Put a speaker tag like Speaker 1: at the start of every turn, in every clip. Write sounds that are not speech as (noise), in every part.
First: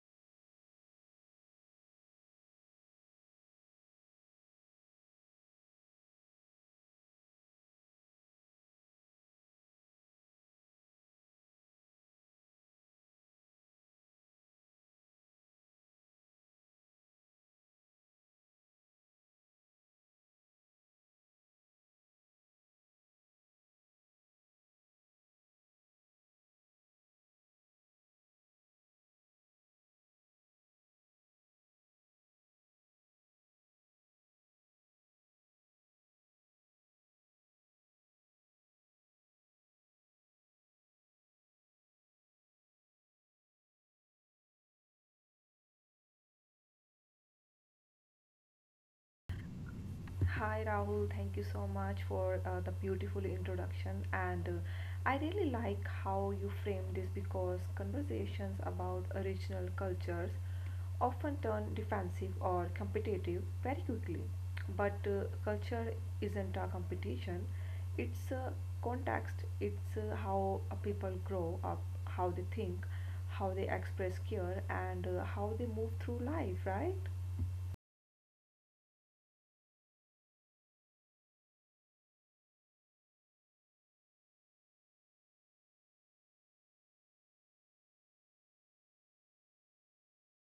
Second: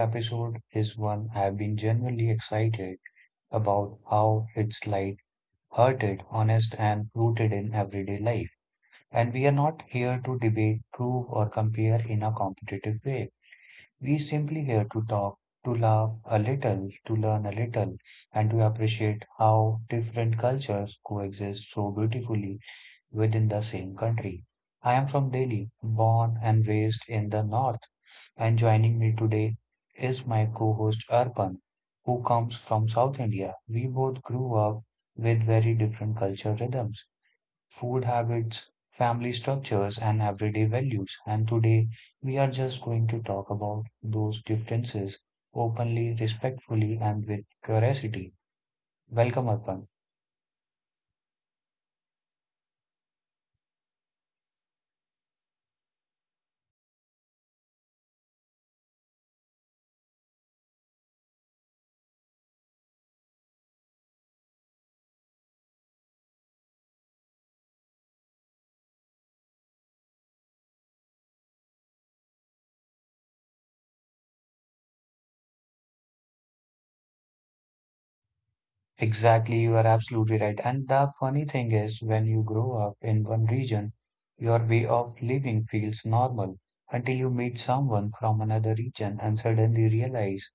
Speaker 1: episode is one I've been genuinely excited about how it's like hearted, honest and rooted in everyday life. And we are not here to debate, prove or compare in a competitive way. We simply here to talk, to laugh a little, to learn a little and to appreciate how different cultures coexist so beautifully within the same country. I am from Delhi, born and raised in the north, and joining me today is my co-host Arpan, who comes from South India. We both grew up with very different cultural rhythms, food habits, family structures, and everyday values. And today we are just going to talk about those differences openly, respectfully, and with curiosity. Welcome, Arpan.
Speaker 2: Hi Rahul, thank you so much for the beautiful introduction. And I really like how you frame this because conversations about original cultures often turn defensive or competitive very quickly. But culture isn't a competition, it's a context, it's how people grow up, how they think, how they express care, and how they move through life, right?
Speaker 1: Exactly, you are absolutely right. And the funny thing is, when you grow up in one region, your way of living feels normal until you meet someone from another region and suddenly realize,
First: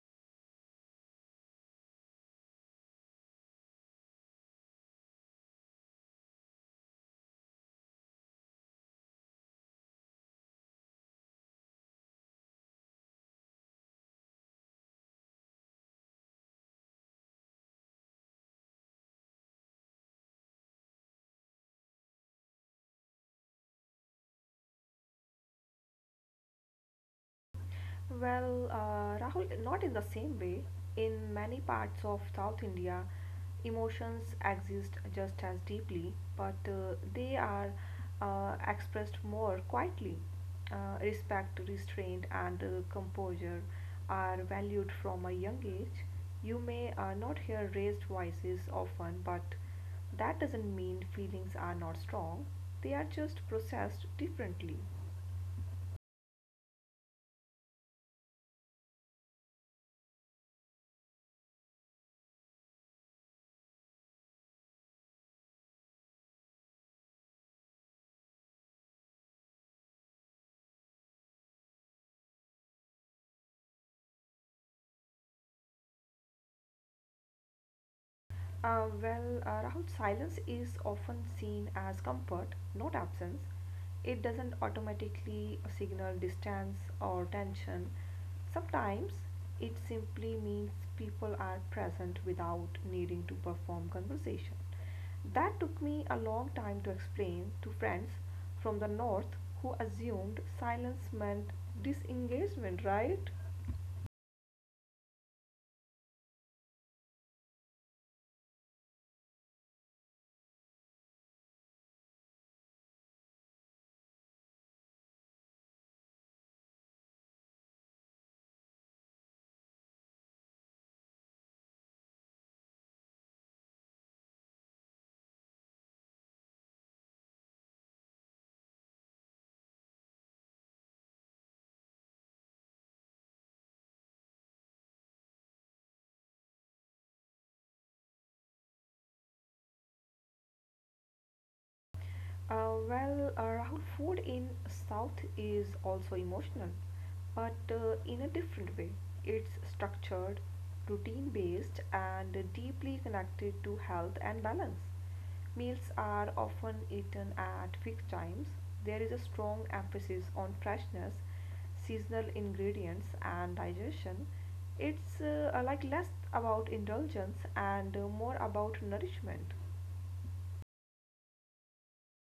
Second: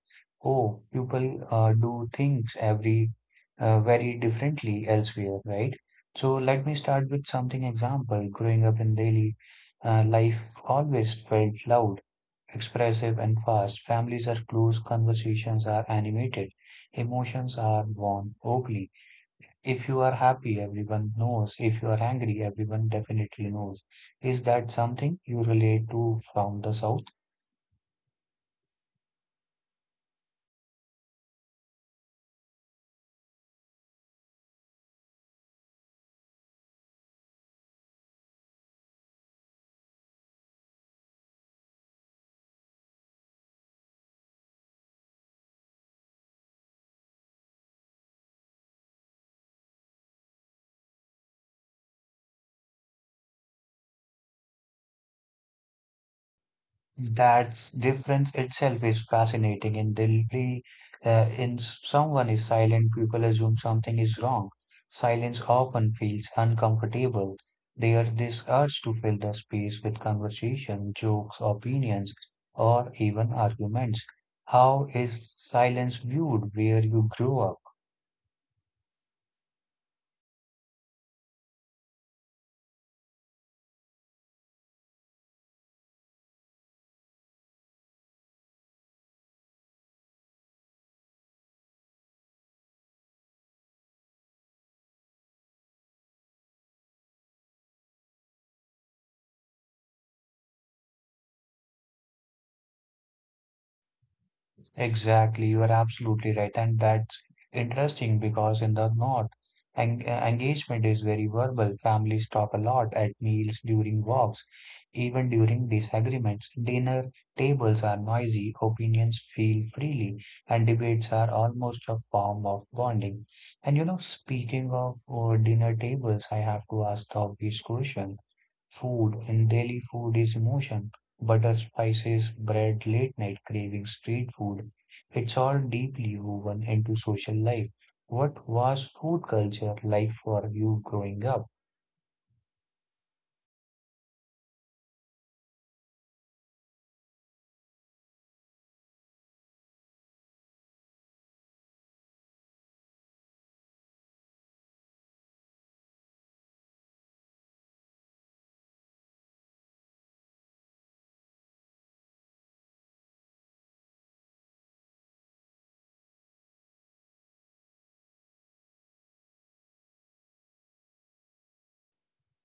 Speaker 1: oh, people do things every very differently elsewhere, right? So let me start with something example. Growing up in daily life always felt loud expressive and fast. Families are close, conversations are animated, emotions are worn openly. If you are happy, everyone knows. If you are angry, everyone definitely knows. Is that something you relate to from the South?
Speaker 2: Well, Rahul, not in the same way. In many parts of South India, emotions exist just as deeply, but they are expressed more quietly. Respect, restraint, and composure are valued from a young age. You may not hear raised voices often, but that doesn't mean feelings are not strong. They are just processed differently.
Speaker 1: That difference itself is fascinating. In Delhi, in someone is silent, people assume something is wrong. Silence often feels uncomfortable. There is this urge to fill the space with conversation, jokes, opinions, or even arguments. How is silence viewed where you grew up?
Speaker 2: Rahul, silence is often seen as comfort, not absence. It doesn't automatically signal distance or tension. Sometimes it simply means people are present without needing to perform conversation. That took me a long time to explain to friends from the north who assumed silence meant disengagement, right?
Speaker 1: Exactly, you are absolutely right, and that's interesting because in the north, engagement is very verbal. Families talk a lot at meals, during walks, even during disagreements. Dinner tables are noisy, opinions feel freely, and debates are almost a form of bonding. And you know, speaking of dinner tables, I have to ask the obvious question. Food in Delhi food is emotion. Butter, spices, bread, late night craving, street food. It's all deeply woven into social life. What was food culture like for you growing up?
Speaker 2: Rahul, food in South is also emotional, but in a different way. It's structured, routine based, and deeply connected to health and balance. Meals are often eaten at fixed times. There is a strong emphasis on freshness, seasonal ingredients, and digestion. It's like less about indulgence and more about nourishment.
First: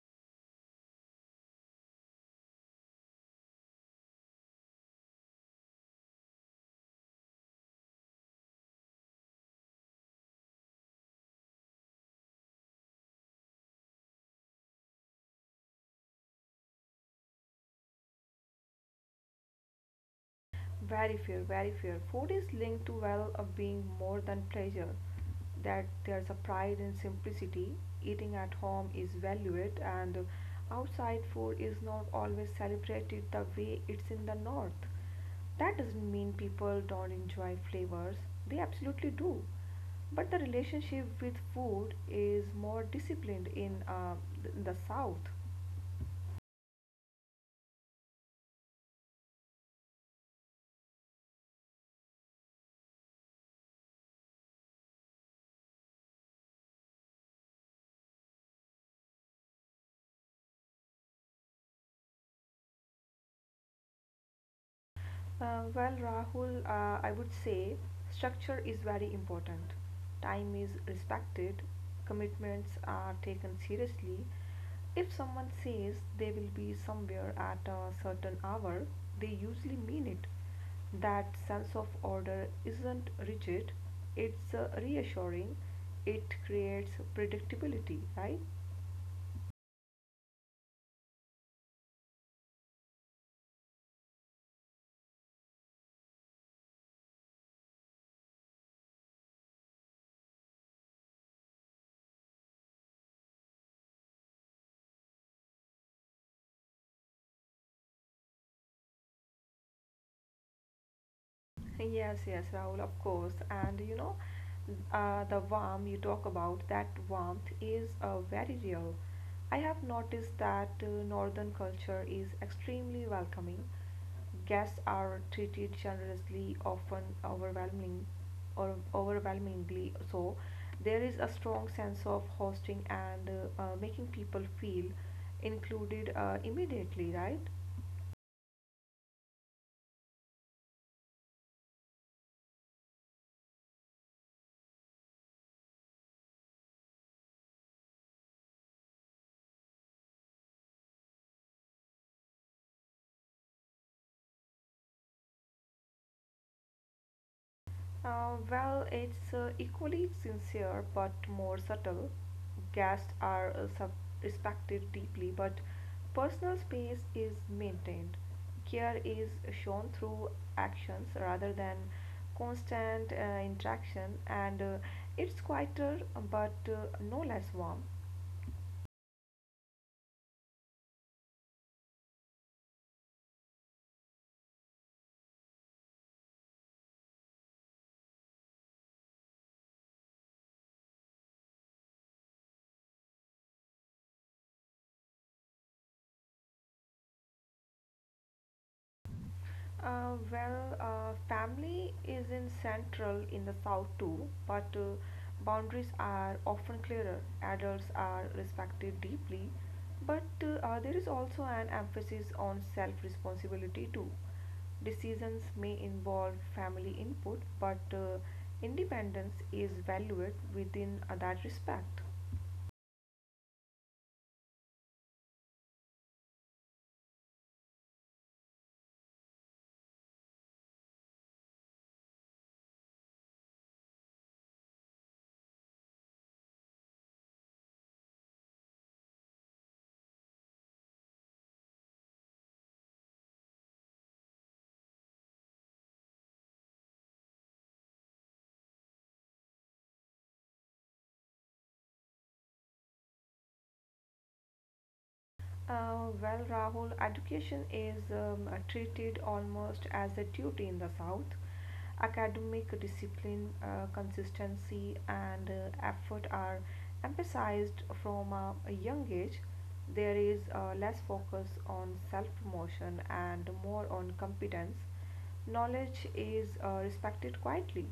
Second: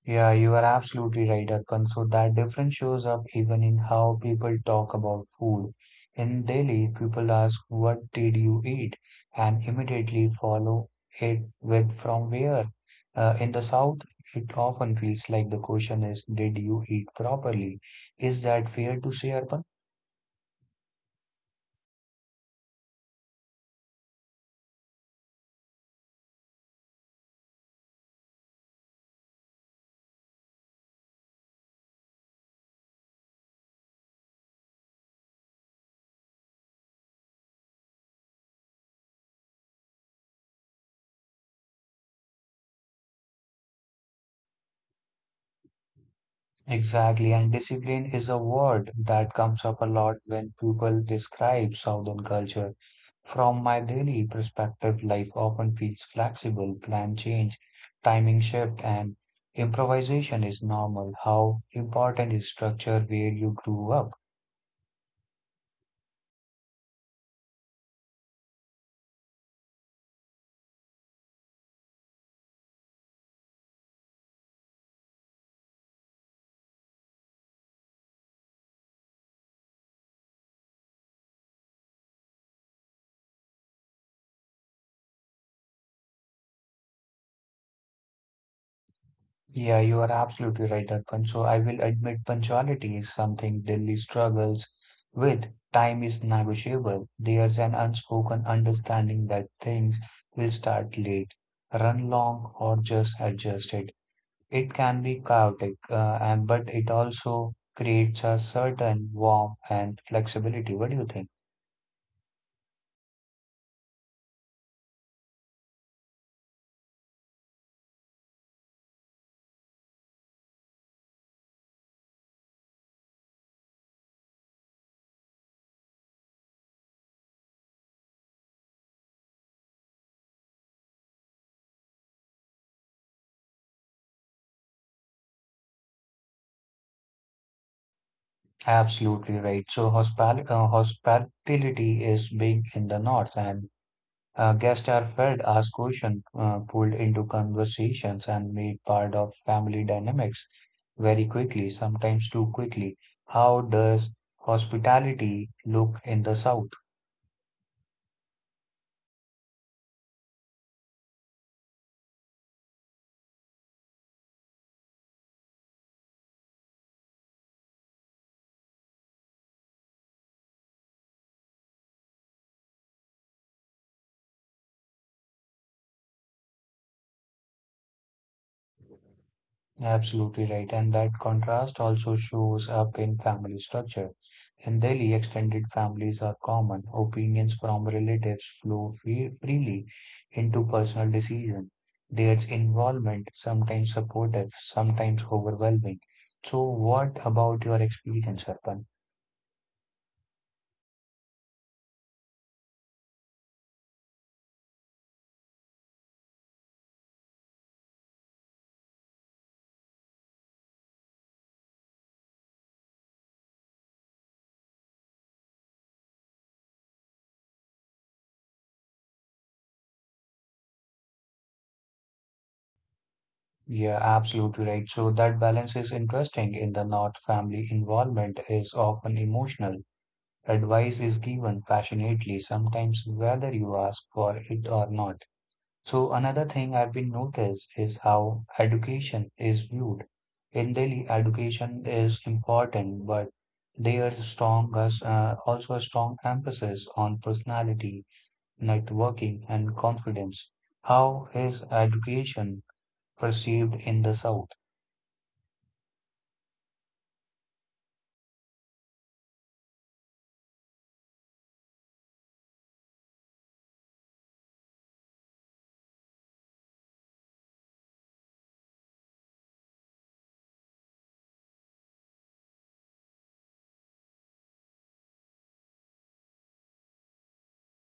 Speaker 1: Yeah, you are absolutely right, Arkan. So that difference shows up even in how people talk about food. In Delhi, people ask, what did you eat? And immediately follow it with from where. In the South, it often feels like the question is, did you eat properly? Is that fair to say, Arpan?
Speaker 2: Very fair, very fair. Food is linked to well of being more than pleasure. That there's a pride in simplicity. Eating at home is valued, and outside food is not always celebrated the way it's in the north. That doesn't mean people don't enjoy flavors, they absolutely do. But the relationship with food is more disciplined in the south.
Speaker 1: Exactly, and discipline is a word that comes up a lot when people describe Southern culture. From my daily perspective, life often feels flexible, plan change, timing shift, and improvisation is normal. How important is structure where you grew up?
Speaker 2: Rahul, I would say structure is very important. Time is respected, commitments are taken seriously. If someone says they will be somewhere at a certain hour, they usually mean it. That sense of order isn't rigid, it's reassuring, it creates predictability, right?
Speaker 1: Yeah, you are absolutely right, Arpan. So I will admit punctuality is something Delhi struggles with. Time is negotiable. There's an unspoken understanding that things will start late, run long, or just adjust it. It can be chaotic, and but it also creates a certain warmth and flexibility. What do you think?
Speaker 2: Yes, yes, Rahul, of course. And you know, the warmth you talk about, that warmth is very real. I have noticed that northern culture is extremely welcoming. Guests are treated generously, often overwhelming or overwhelmingly so. There is a strong sense of hosting and making people feel included immediately, right?
Speaker 1: Absolutely right. So hospitality is big in the north, and guests are fed, asked questions, pulled into conversations, and made part of family dynamics very quickly, sometimes too quickly. How does hospitality look in the South?
Speaker 2: Well, it's equally sincere but more subtle. Guests are respected deeply, but personal space is maintained. Care is shown through actions rather than constant interaction, and it's quieter but no less warm.
Speaker 1: Absolutely right. And that contrast also shows up in family structure. In Delhi, extended families are common. Opinions from relatives flow freely into personal decision. There's involvement, sometimes supportive, sometimes overwhelming. So, what about your experience, Arpan?
Speaker 2: Family is in central in the south too, but boundaries are often clearer. Adults are respected deeply, but there is also an emphasis on self responsibility too. Decisions may involve family input, but independence is valued within that respect.
Speaker 1: Yeah, absolutely right. So that balance is interesting. In the North, family involvement is often emotional. Advice is given passionately, sometimes whether you ask for it or not. So another thing I've been noticed is how education is viewed. In Delhi, education is important, but there's also a strong emphasis on personality, networking, and confidence. How is education perceived in the South?
Speaker 2: Rahul, education is treated almost as a duty in the South. Academic discipline, consistency, and effort are emphasized from a young age. There is less focus on self promotion and more on competence. Knowledge is respected quietly.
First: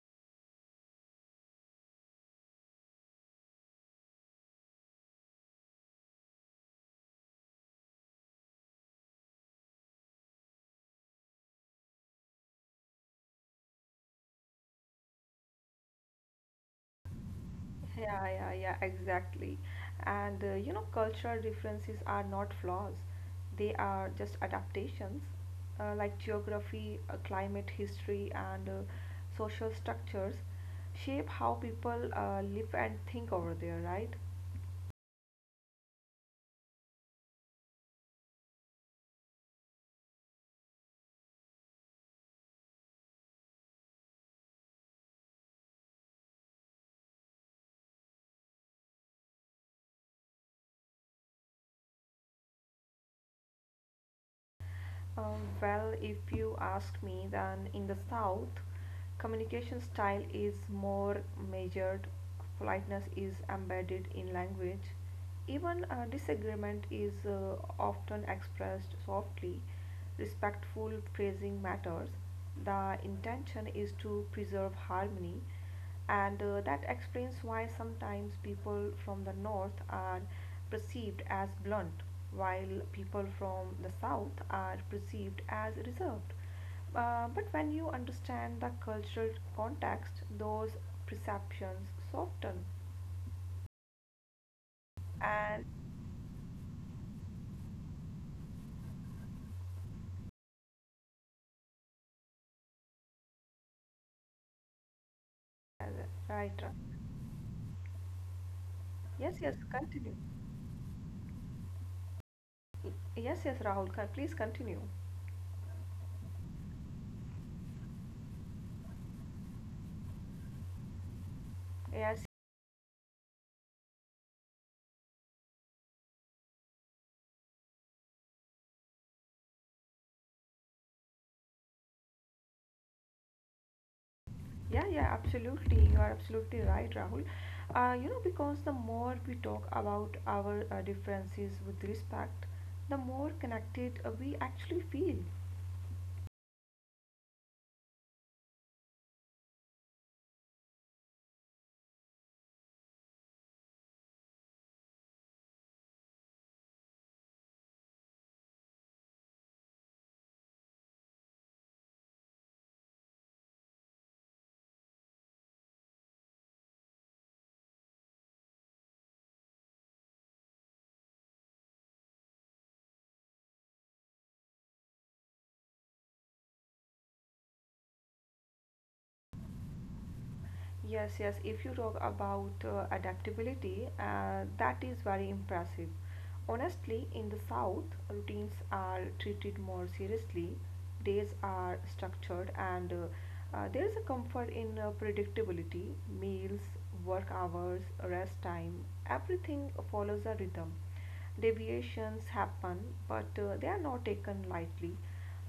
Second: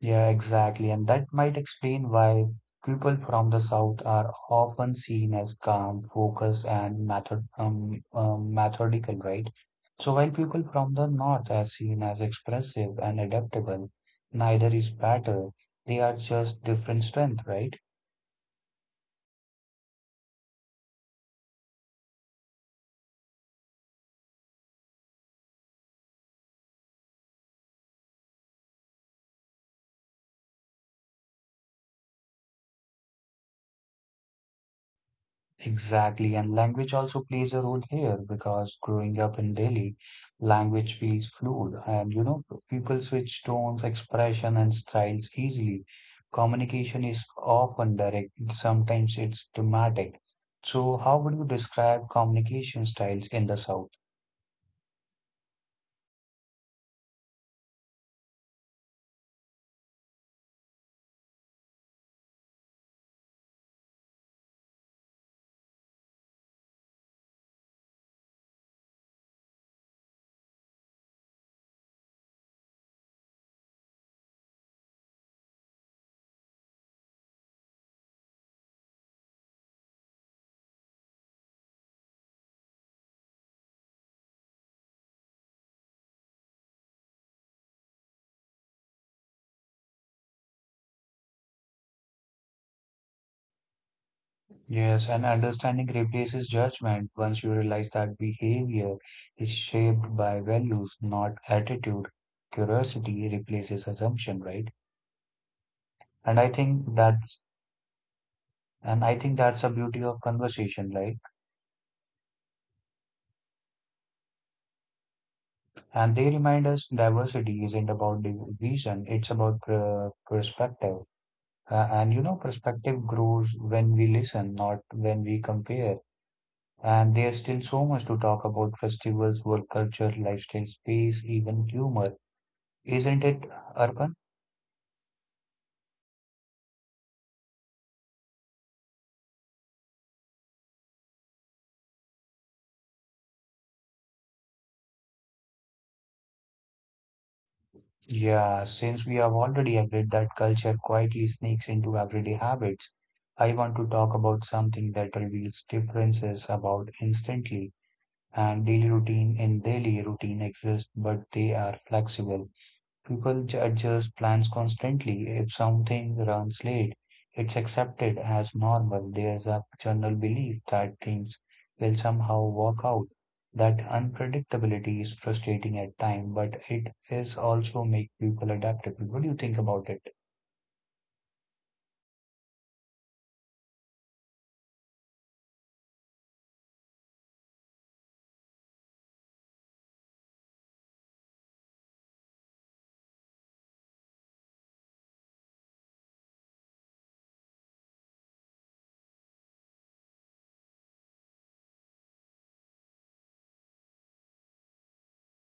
Speaker 1: Yeah, exactly. And that might explain why people from the South are often seen as calm, focused, and methodical, right? So while people from the North are seen as expressive and adaptable, neither is better. They are just different strength, right?
Speaker 2: Yeah, yeah, yeah, exactly. And you know, cultural differences are not flaws, they are just adaptations, like geography, climate, history, and social structures shape how people live and think over there, right?
Speaker 1: Exactly, and language also plays a role here because growing up in Delhi, language feels fluid, and you know, people switch tones, expression, and styles easily. Communication is often direct, sometimes it's dramatic. So, how would you describe communication styles in the South?
Speaker 2: Uh, well, if you ask me, then in the South, communication style is more measured, politeness is embedded in language, even disagreement is often expressed softly, respectful phrasing matters. The intention is to preserve harmony, and that explains why sometimes people from the north are perceived as blunt while people from the south are perceived as reserved, but when you understand the cultural context those perceptions soften.
Speaker 1: Yes, and
Speaker 2: And
Speaker 1: understanding replaces judgment once you realize that behavior is shaped by values, not attitude. Curiosity replaces assumption, right? And
Speaker 2: right,
Speaker 1: I
Speaker 2: right.
Speaker 1: think that's and I
Speaker 2: Yes,
Speaker 1: think
Speaker 2: yes,
Speaker 1: that's the beauty
Speaker 2: continue.
Speaker 1: of conversation, right?
Speaker 2: Yes, yes, please continue.
Speaker 1: And they remind us diversity isn't about division, it's about perspective. And you
Speaker 2: Yes.
Speaker 1: know, perspective grows when we listen, not when we compare. And there's still so much to talk about festivals, work culture, lifestyle, space, even humor. Isn't it, Arpan?
Speaker 2: Yeah, yeah, absolutely. You are absolutely right, Rahul. You know, because the more we talk about our differences with respect, the more connected we actually feel.
Speaker 1: Yeah, since we have already agreed that culture quietly sneaks into everyday habits, I want to talk about something that reveals differences about instantly and daily routine exist, but they are flexible. People adjust plans constantly. If something runs late, it's accepted as normal. There's a general belief that things will somehow work out. That unpredictability is frustrating at times, but it is also make people adaptable. What do you think about it?
Speaker 2: Yes, yes. If you talk about adaptability, that is very impressive. Honestly, in the South, routines are treated more seriously, days are structured, and there is a comfort in predictability. Meals, work hours, rest time, everything follows a rhythm. Deviations happen, but they are not taken lightly.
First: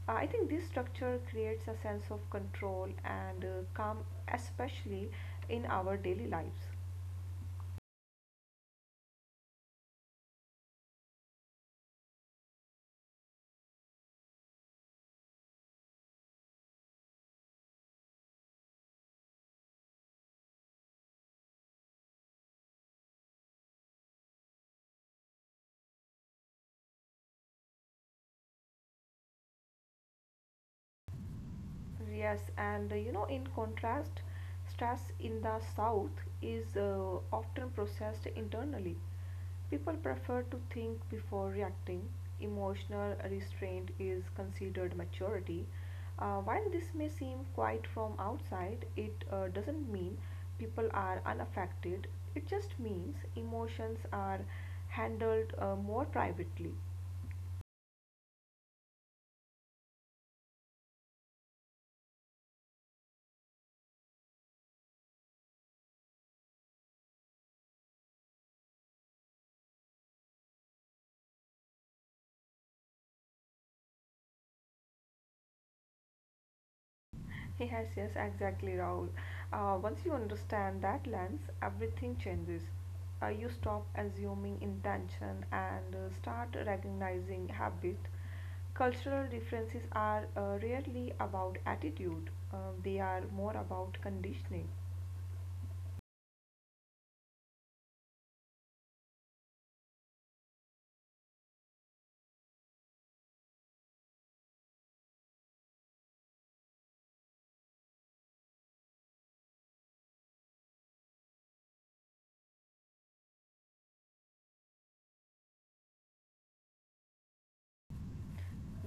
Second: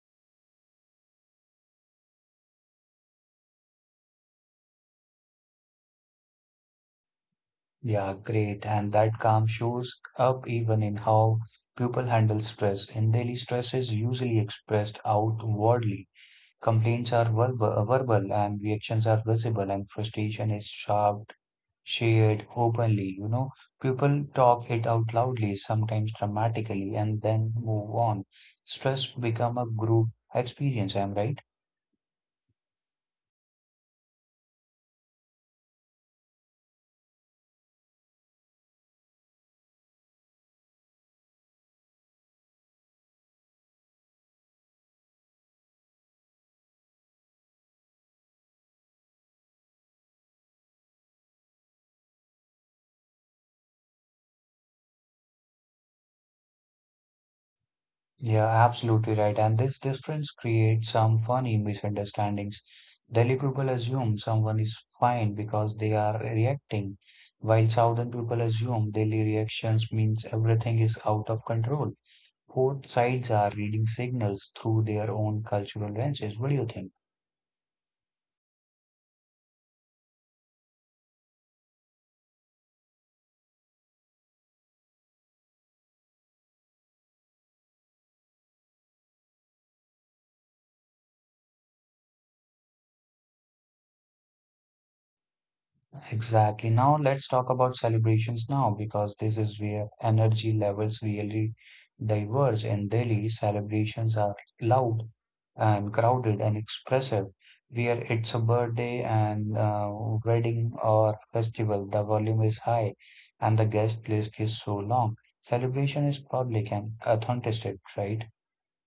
Speaker 2: I think this structure creates a sense of control and calm, especially in our daily lives.
Speaker 1: Yeah, great. And that calm shows up even in how people handle stress. And daily stress is usually expressed outwardly. Complaints are verbal and reactions are visible, and frustration is sharp, shared openly. You know, people talk it out loudly, sometimes dramatically, and then move on. Stress become a group experience. I'm right.
Speaker 2: Yes, and you know, in contrast, stress in the South is often processed internally. People prefer to think before reacting. Emotional restraint is considered maturity. While this may seem quiet from outside, it doesn't mean people are unaffected. It just means emotions are handled more privately.
Speaker 1: Yeah, absolutely right. And this difference creates some funny misunderstandings. Delhi people assume someone is fine because they are reacting, while southern people assume daily reactions means everything is out of control. Both sides are reading signals through their own cultural lenses. What do you think?
Speaker 2: Yes, yes, exactly, Rahul. Once you understand that lens, everything changes. You stop assuming intention and start recognizing habit. Cultural differences are rarely about attitude, they are more about conditioning.
Speaker 1: Exactly. Now let's talk about celebrations now because this is where energy levels really diverge. In Delhi, celebrations are loud and crowded and expressive. Where it's a birthday and wedding or festival, the volume is high and the guest list is so long. Celebration is public and authentic, right?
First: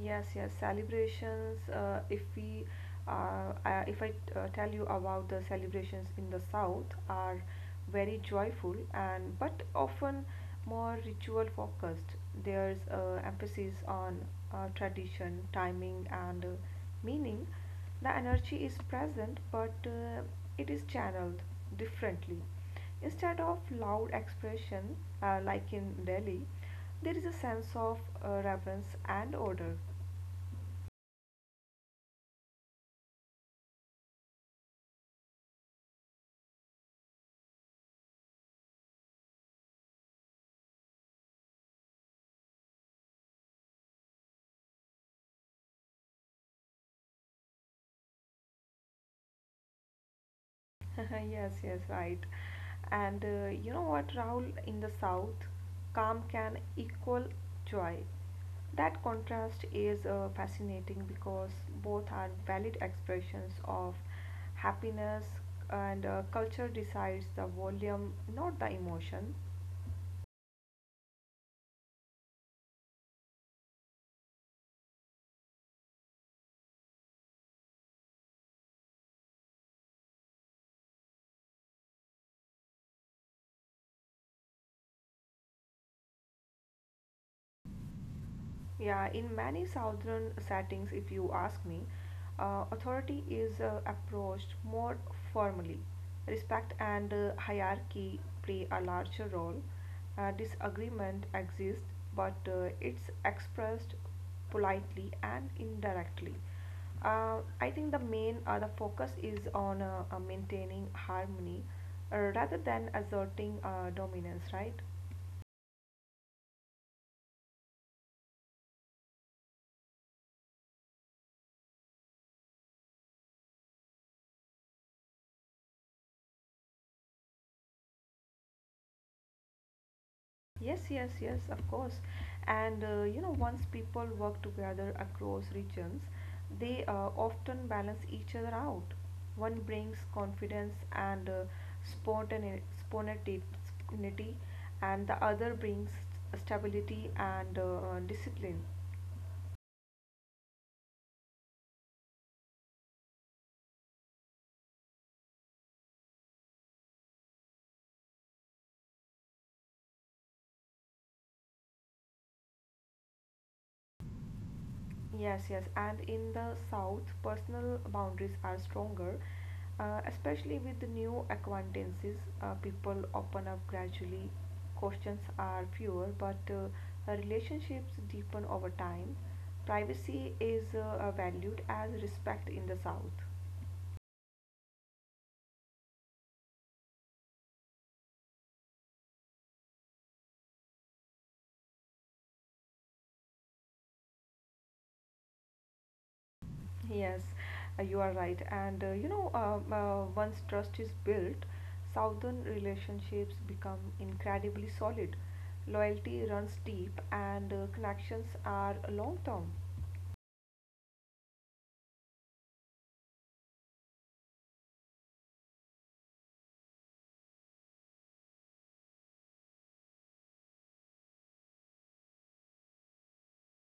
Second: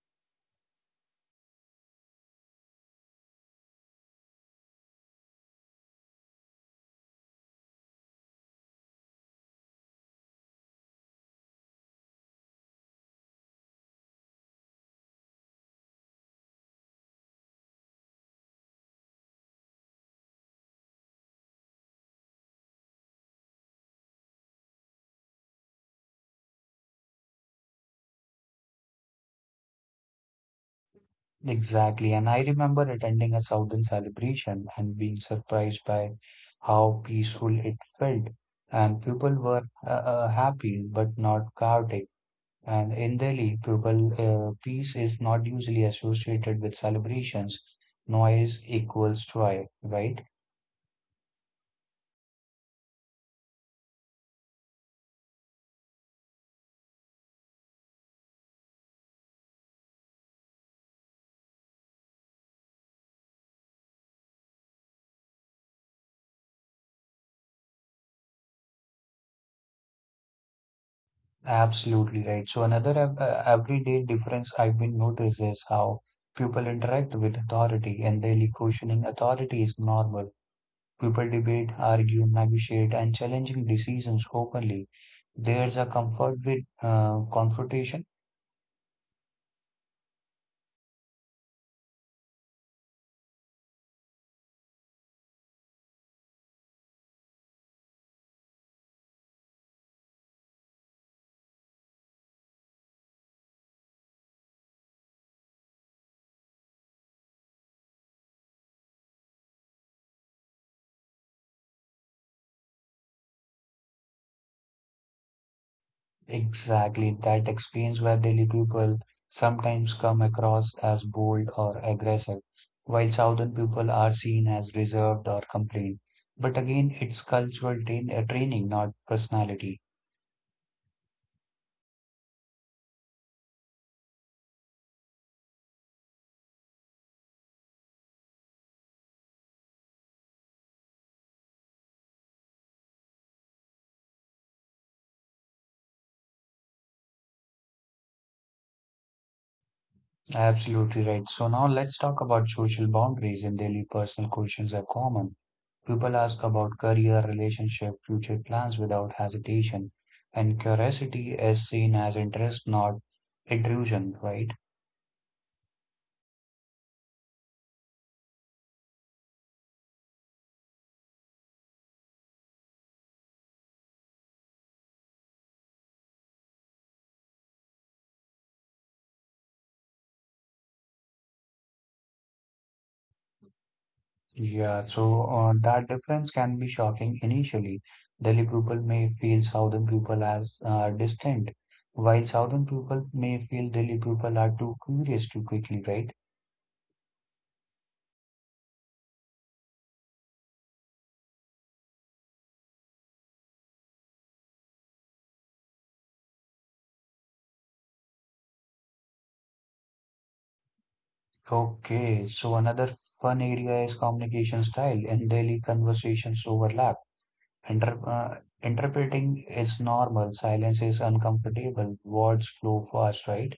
Speaker 2: Yes, yes, celebrations. If I tell you about the celebrations in the South, are very joyful and but often more ritual focused. There's emphasis on tradition, timing, and meaning. The energy is present, but it is channeled differently. Instead of loud expression like in Delhi, there is a sense of reverence and order.
Speaker 1: Exactly. And I remember attending a Southern celebration and being surprised by how peaceful it felt. And people were happy but not chaotic. And in Delhi, people peace is not usually associated with celebrations. Noise equals joy, right?
Speaker 2: (laughs) Yes, yes, right. And you know what, Rahul, in the south, calm can equal joy. That contrast is fascinating because both are valid expressions of happiness, and culture decides the volume, not the emotion.
Speaker 1: Absolutely right. So another everyday difference I've been noticed is how people interact with authority. In Delhi, questioning authority is normal. People debate, argue, negotiate, and challenging decisions openly. There's a comfort with confrontation.
Speaker 2: Yeah, in many southern settings, if you ask me, authority is approached more formally. Respect and hierarchy play a larger role. Disagreement exists, but it's expressed politely and indirectly. I think the focus is on maintaining harmony rather than asserting dominance, right?
Speaker 1: Exactly that explains why Delhi people sometimes come across as bold or aggressive, while southern people are seen as reserved or complained. But again, it's cultural training, not personality.
Speaker 2: Yes, yes, yes, of course. And you know, once people work together across regions, they often balance each other out. One brings confidence and spontaneity, and the other brings stability and discipline.
Speaker 1: Absolutely right. So now let's talk about social boundaries in Delhi. Personal questions are common. People ask about career, relationship, future plans without hesitation, and curiosity is seen as interest, not intrusion, right?
Speaker 2: Yes, yes, and in the south, personal boundaries are stronger, especially with the new acquaintances. People open up gradually, questions are fewer, but relationships deepen over time. Privacy is valued as respect in the south.
Speaker 1: Yeah, so that difference can be shocking initially. Delhi people may feel southern people as distant, while southern people may feel Delhi people are too curious too quickly, right?
Speaker 2: Yes, you are right. And once trust is built, southern relationships become incredibly solid. Loyalty runs deep, and connections are long term.
Speaker 1: Okay, so another fun area is communication style. In Delhi, conversations overlap. Inter uh, Interpreting is normal. Silence is uncomfortable. Words flow fast, right?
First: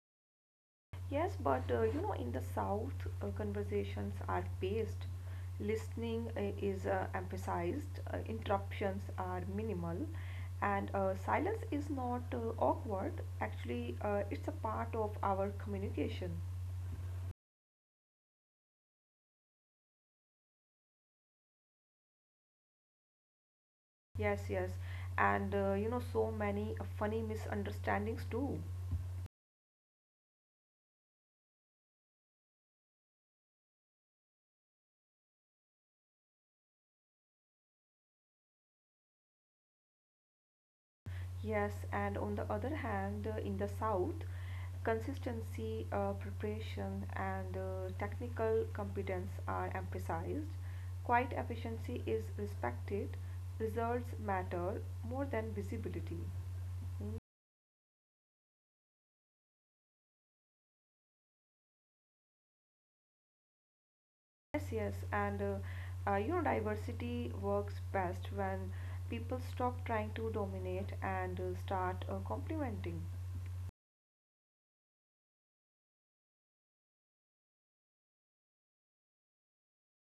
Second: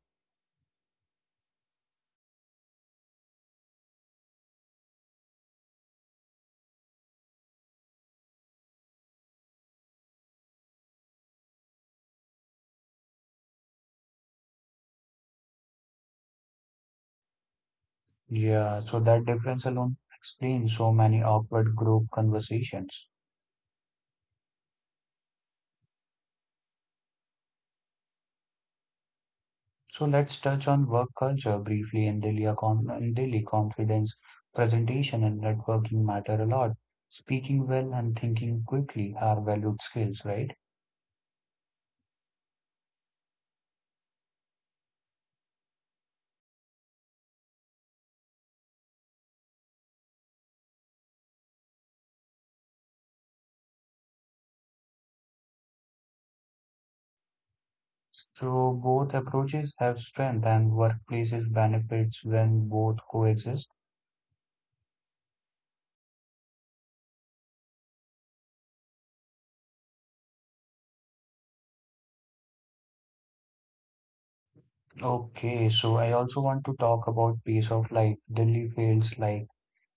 Speaker 2: Yes, but you know, in the South, conversations are paced, listening is emphasized, interruptions are minimal, and silence is not awkward. Actually, it's a part of our communication.
Speaker 1: Yeah, so that difference alone explains so many awkward group conversations.
Speaker 2: Yes, yes. And you know, so many funny misunderstandings too.
Speaker 1: So let's touch on work culture briefly in daily confidence, presentation, and networking matter a lot. Speaking well and thinking quickly are valued skills, right?
Speaker 2: Yes, and on the other hand, in the South, consistency, preparation, and technical competence are emphasized. Quiet efficiency is respected. Results matter more than visibility.
Speaker 1: So both approaches have strength and workplaces benefits when both coexist.
Speaker 2: Yes, yes, and you know, diversity works best when people stop trying to dominate and start complementing.
Speaker 1: Okay, so I also want to talk about pace of life. Delhi feels like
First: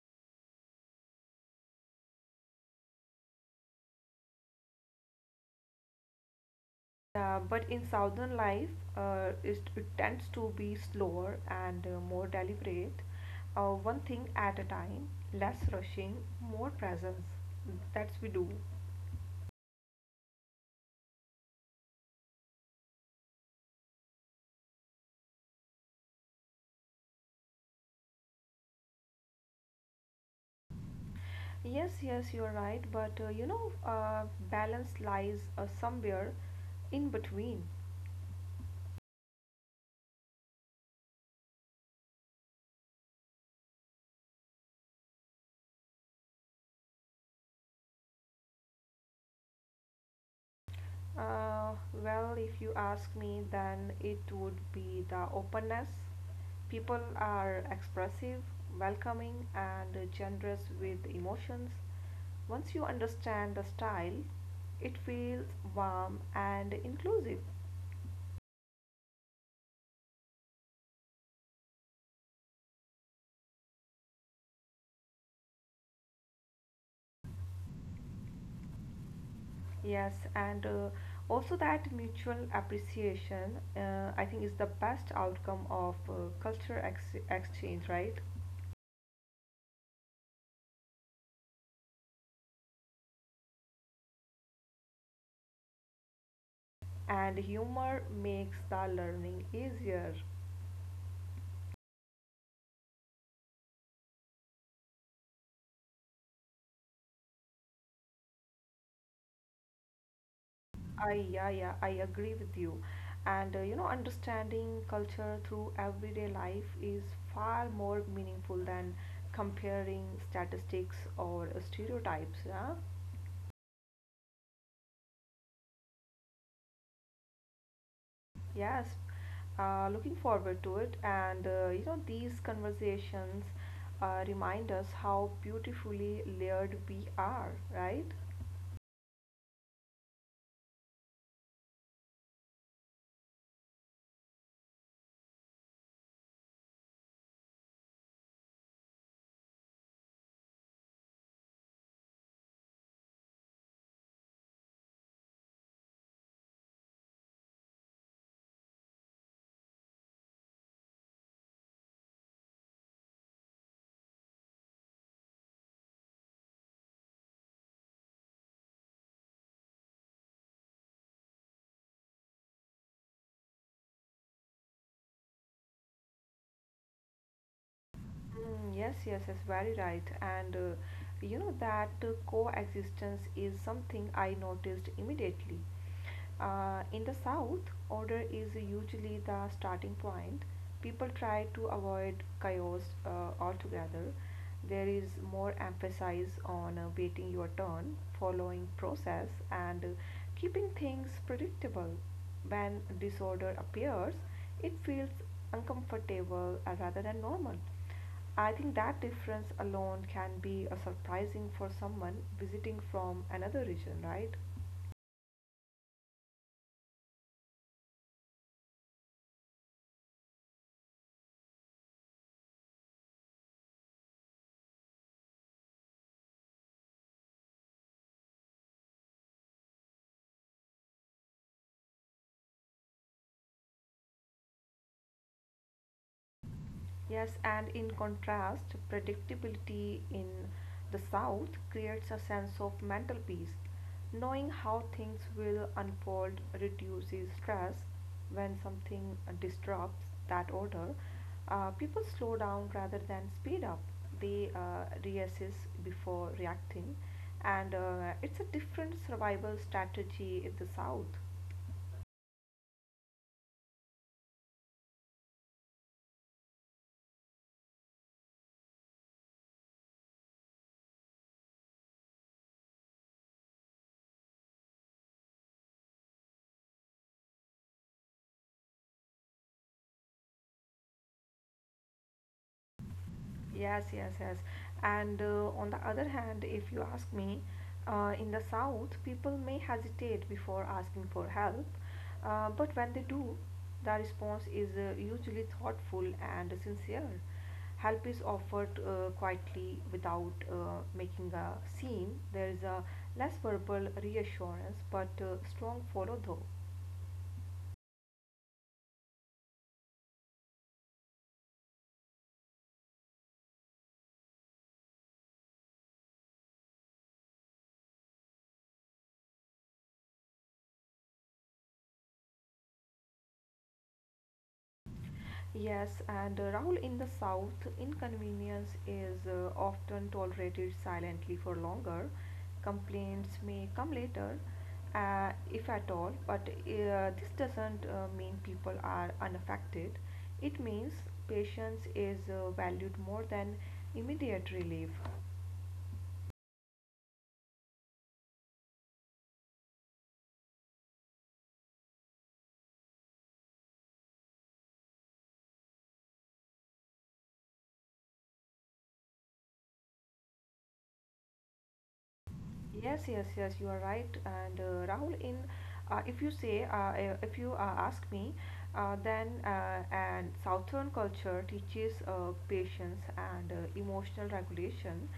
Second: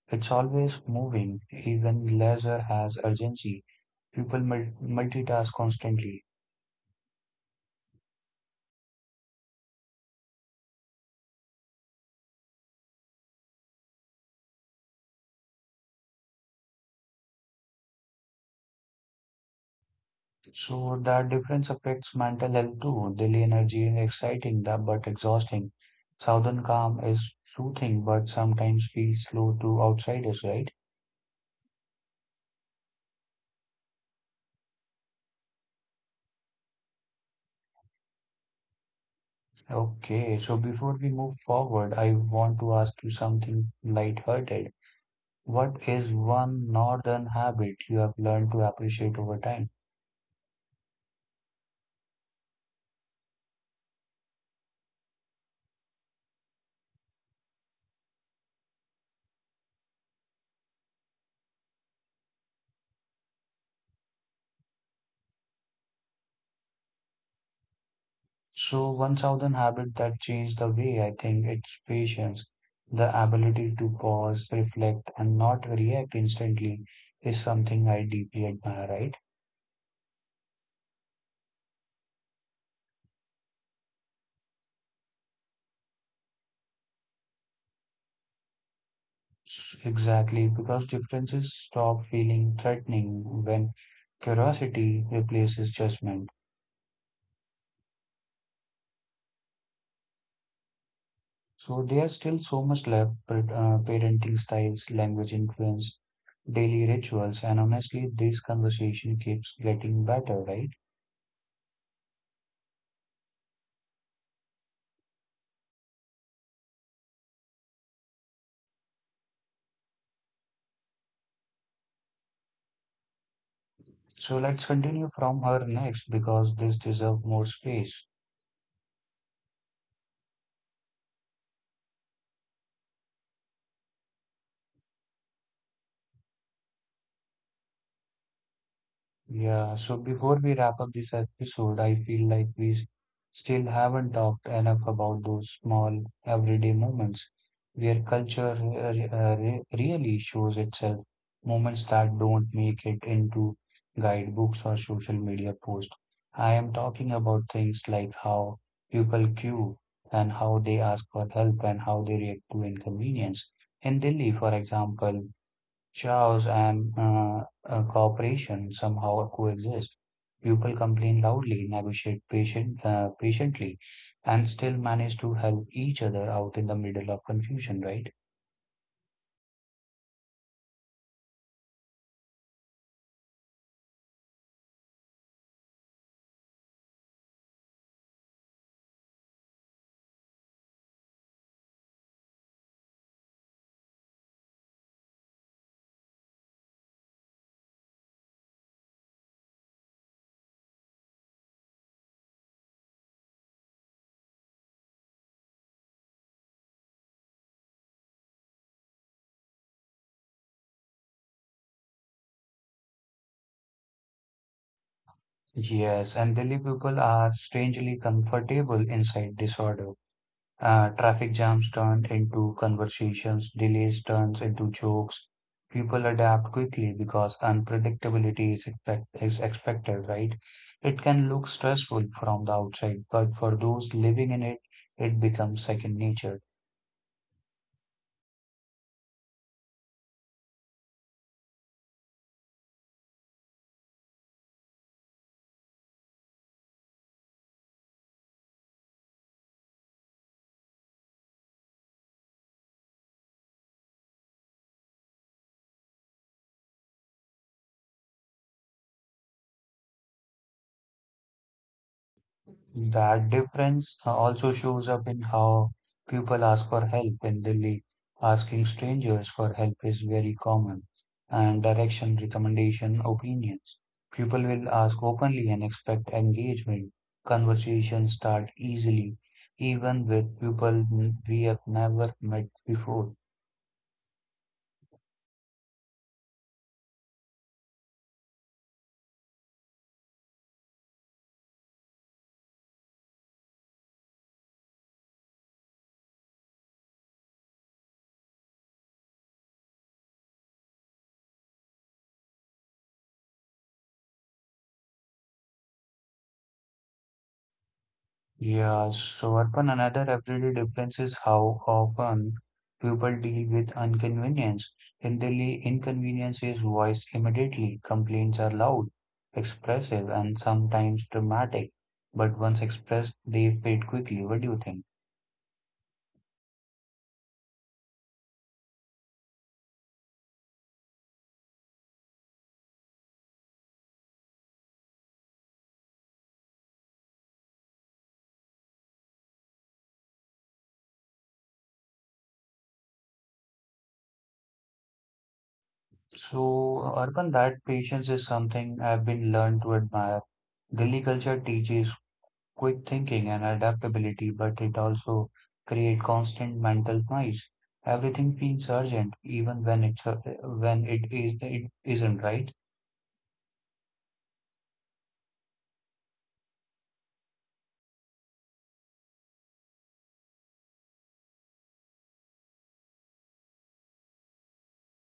Speaker 1: it's always moving, even leisure has urgency. People multitask constantly.
Speaker 2: Yeah, but in southern life, it tends to be slower and more deliberate, one thing at a time, less rushing, more presence. That's we do.
Speaker 1: So that difference affects mental health too. Delhi energy is exciting that but exhausting. Southern calm is soothing but sometimes feels slow to outsiders, right?
Speaker 2: Yes, yes, you're right, but balance lies somewhere in between.
Speaker 1: Okay, so before we move forward, I want to ask you something light-hearted. What is one northern habit you have learned to appreciate over time?
Speaker 2: Uh, well, if you ask me, then it would be the openness. People are expressive, welcoming, and generous with emotions. Once you understand the style, it feels warm and inclusive.
Speaker 1: So, one southern habit that changed the way I think it's patience, the ability to pause, reflect, and not react instantly is something I deeply admire, right?
Speaker 2: Yes, and also that mutual appreciation, I think, is the best outcome of exchange, right?
Speaker 1: Exactly, because differences stop feeling threatening when curiosity replaces judgment.
Speaker 2: And humor makes the learning easier.
Speaker 1: So there's still so much left, but parenting styles, language influence, daily rituals, and honestly, this conversation keeps getting better, right?
Speaker 2: I yeah, yeah, I agree with you, and you know, understanding culture through everyday life is far more meaningful than comparing statistics or stereotypes. Yeah,
Speaker 1: So let's continue from her next because this deserves more space.
Speaker 2: yes. Looking forward to it, and you know these conversations remind us how beautifully layered we are, right?
Speaker 1: Yeah, so before we wrap up this episode, I feel like we still haven't talked enough about those small everyday moments where culture really shows itself, moments that don't make it into guidebooks or social media posts. I am talking about things like how people queue and how they ask for help and how they react to inconvenience. In Delhi, for example, chaos and cooperation somehow coexist. People complain loudly, negotiate patiently, and still manage to help each other out in the middle of confusion, right?
Speaker 2: Mm, yes, yes, yes, very right. And you know that coexistence is something I noticed immediately. In the south, order is usually the starting point. People try to avoid chaos altogether. There is more emphasis on waiting your turn, following process, and keeping things predictable. When disorder appears, it feels uncomfortable rather than normal. I think that difference alone can be a surprising for someone visiting from another region, right?
Speaker 1: Yes, and Delhi people are strangely comfortable inside disorder. Traffic jams turn into conversations, delays turns into jokes. People adapt quickly because unpredictability is expected, right? It can look stressful from the outside, but for those living in it, it becomes second nature.
Speaker 2: Yes, and in contrast, predictability in the South creates a sense of mental peace. Knowing how things will unfold reduces stress. When something disrupts that order, people slow down rather than speed up. They reassess before reacting, and it's a different survival strategy in the South.
Speaker 1: That difference also shows up in how people ask for help in Delhi. Asking strangers for help is very common, and direction, recommendation, opinions. People will ask openly and expect engagement. Conversations start easily, even with people we have never met before.
Speaker 2: Yes, yes, yes. And On the other hand, if you ask me, in the South, people may hesitate before asking for help, but when they do, the response is usually thoughtful and sincere. Help is offered quietly without making a scene. There is a less verbal reassurance, but strong follow through.
Speaker 1: Yeah, so Arpan, another everyday difference is how often people deal with inconvenience. In Delhi, inconvenience is voiced immediately. Complaints are loud, expressive, and sometimes dramatic. But once expressed, they fade quickly. What do you think?
Speaker 2: Yes, and Rahul, in the South, inconvenience is often tolerated silently for longer. Complaints may come later, if at all, but this doesn't mean people are unaffected. It means patience is valued more than immediate relief.
Speaker 1: So, Arpan, that patience is something I've been learned to admire. Delhi culture teaches quick thinking and adaptability, but it also create constant mental noise. Everything feels urgent, even when it isn't, right?
Speaker 2: Yes, yes, yes, you are right. And Rahul, in if you say, if you ask me, then and Southern culture teaches patience and emotional regulation,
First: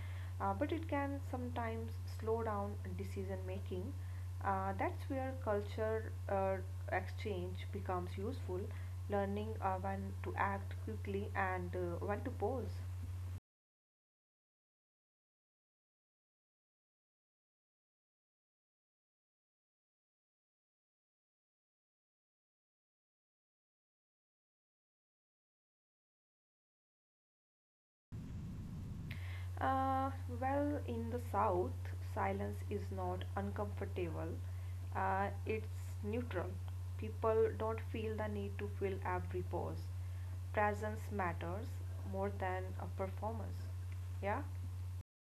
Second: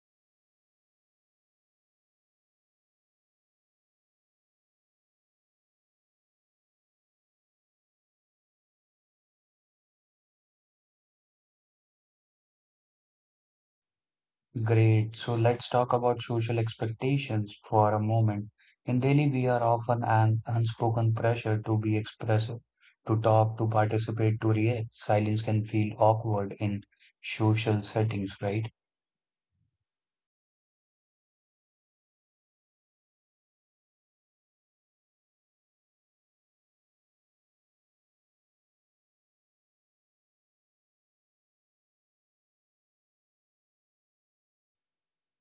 Speaker 2: but it can sometimes slow down decision making. That's where culture exchange becomes useful, learning when to act quickly and when to pause.
Speaker 1: Great. So let's talk about social expectations for a moment. In daily, we are often an unspoken pressure to be expressive, to talk, to participate, to react. Silence can feel awkward in social settings, right?
Speaker 2: Uh, well, in the South, silence is not uncomfortable, it's neutral. People don't feel the need to fill every pause. Presence matters more than a performance. Yeah?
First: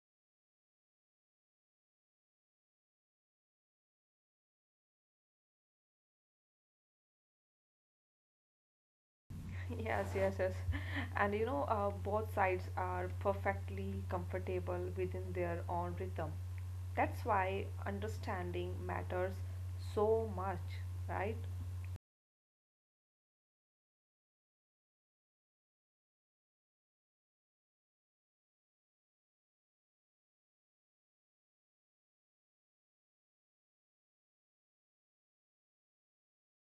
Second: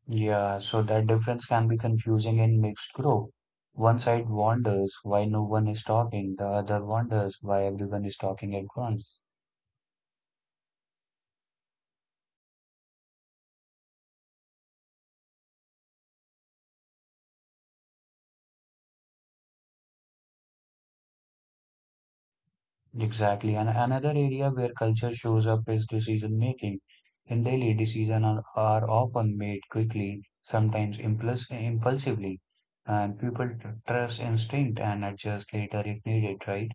Speaker 1: Yeah, so that difference can be confusing in mixed group. One side wonders why no one is talking, the other wonders why everyone is talking at once.
Speaker 2: (laughs) Yes, yes, yes. And you know, both sides are perfectly comfortable within their own rhythm. That's why understanding matters so much, right?
Speaker 1: Exactly. And another area where culture shows up is decision making. In daily decisions are often made quickly, sometimes impulsively, and people trust instinct and adjust later if needed, right?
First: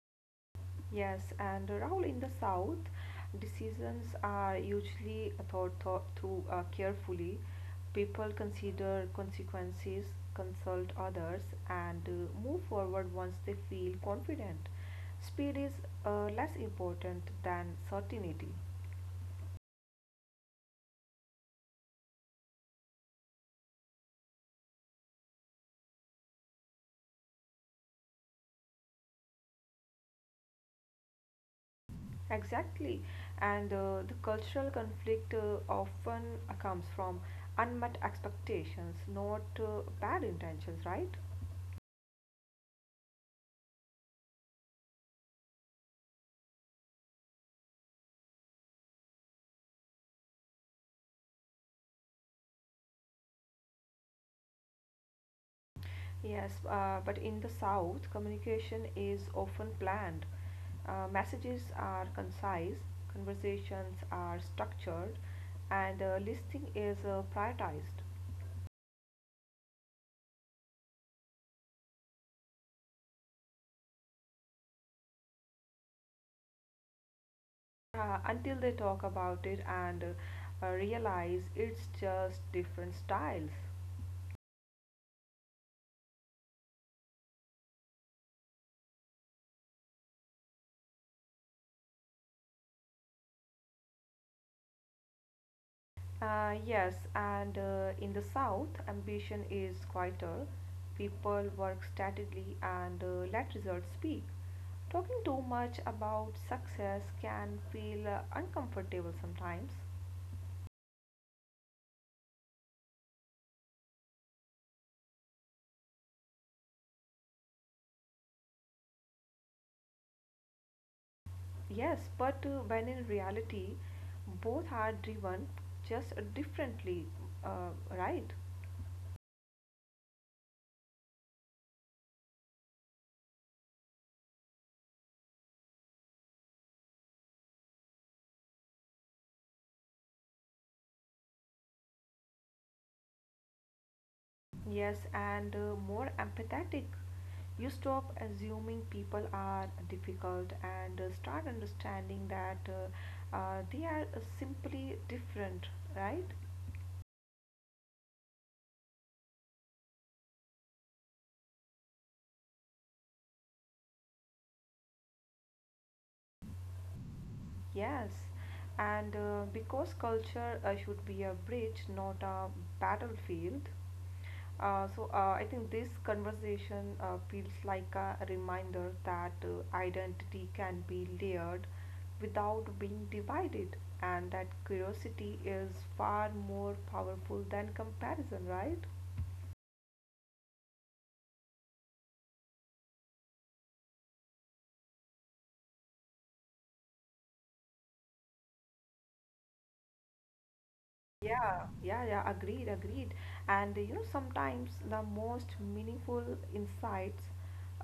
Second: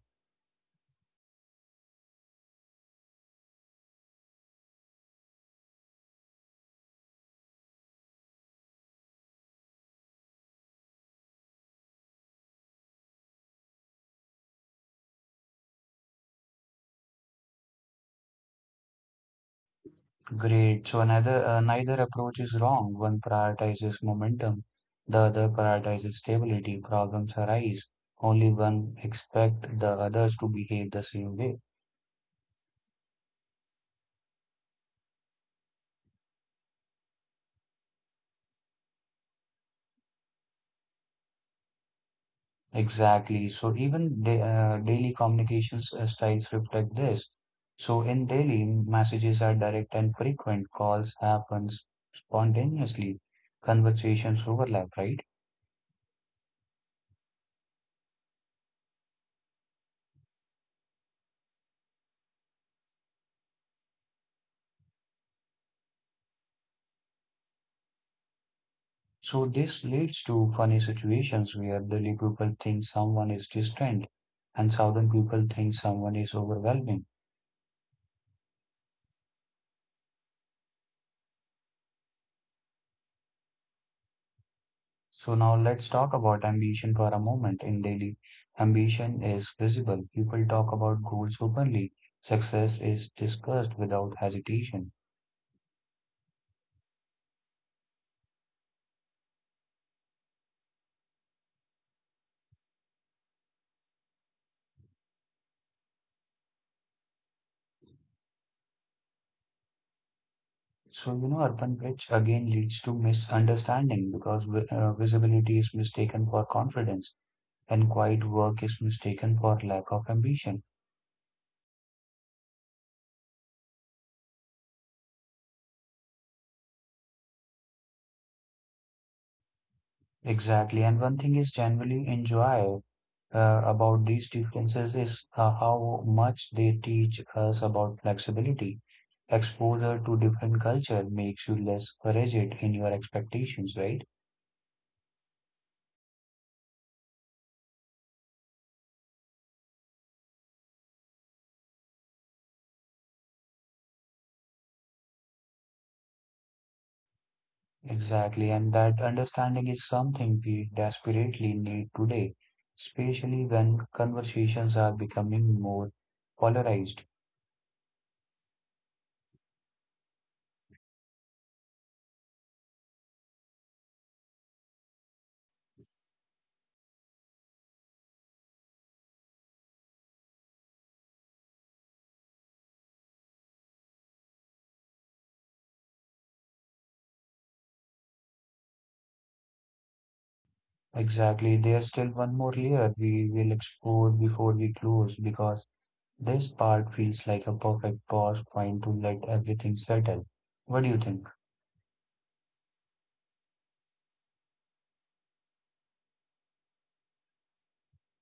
Speaker 2: Yes, and Rahul, in the South, decisions are usually thought through carefully. People consider consequences, consult others, and move forward once they feel confident. Speed is less important than certainty.
Speaker 1: Great. So another neither approach is wrong. One prioritizes momentum, the other prioritizes stability. Problems arise. Only one expect the others to behave the same way.
Speaker 2: Exactly, and the cultural conflict often comes from unmet expectations, not bad intentions, right?
Speaker 1: Exactly. So even da daily communications styles reflect this. So in daily, messages are direct and frequent. Calls happens spontaneously. Conversations overlap, right?
Speaker 2: Yes, but in the South, communication is often planned. Messages are concise, conversations are structured, and listening is prioritized
Speaker 1: So this leads to funny situations where Delhi people think someone is distant and southern people think someone is overwhelming.
Speaker 2: until they talk about it and realize it's just different styles.
Speaker 1: So now let's talk about ambition for a moment in Delhi. Ambition is visible. People talk about goals openly. Success is discussed without hesitation.
Speaker 2: Yes, and in the South, ambition is quieter. People work steadily and let results speak. Talking too much about success can feel uncomfortable sometimes.
Speaker 1: So, you know, urban which again leads to misunderstanding because visibility is mistaken for confidence and quiet work is mistaken for lack of ambition.
Speaker 2: Yes, but when in reality, both are driven just differently, uh, right?
Speaker 1: Exactly. And one thing is generally enjoy about these differences is how much they teach us about flexibility. Exposure to different culture makes you less rigid in your expectations, right?
Speaker 2: Yes, and more empathetic. You stop assuming people are difficult and start understanding that they are simply different, right?
Speaker 1: Exactly. And that understanding is something we desperately need today, especially when conversations are becoming more polarized.
Speaker 2: Yes, and because culture should be a bridge, not a battlefield. So I think this conversation feels like a reminder that identity can be layered without being divided, and that curiosity is far more powerful than comparison, right?
Speaker 1: Exactly. There's still one more layer we will explore before we close because this part feels like a perfect pause point to let everything settle. What do you think?
Speaker 2: Yeah, yeah, yeah, agreed, agreed. And you know, sometimes the most meaningful insights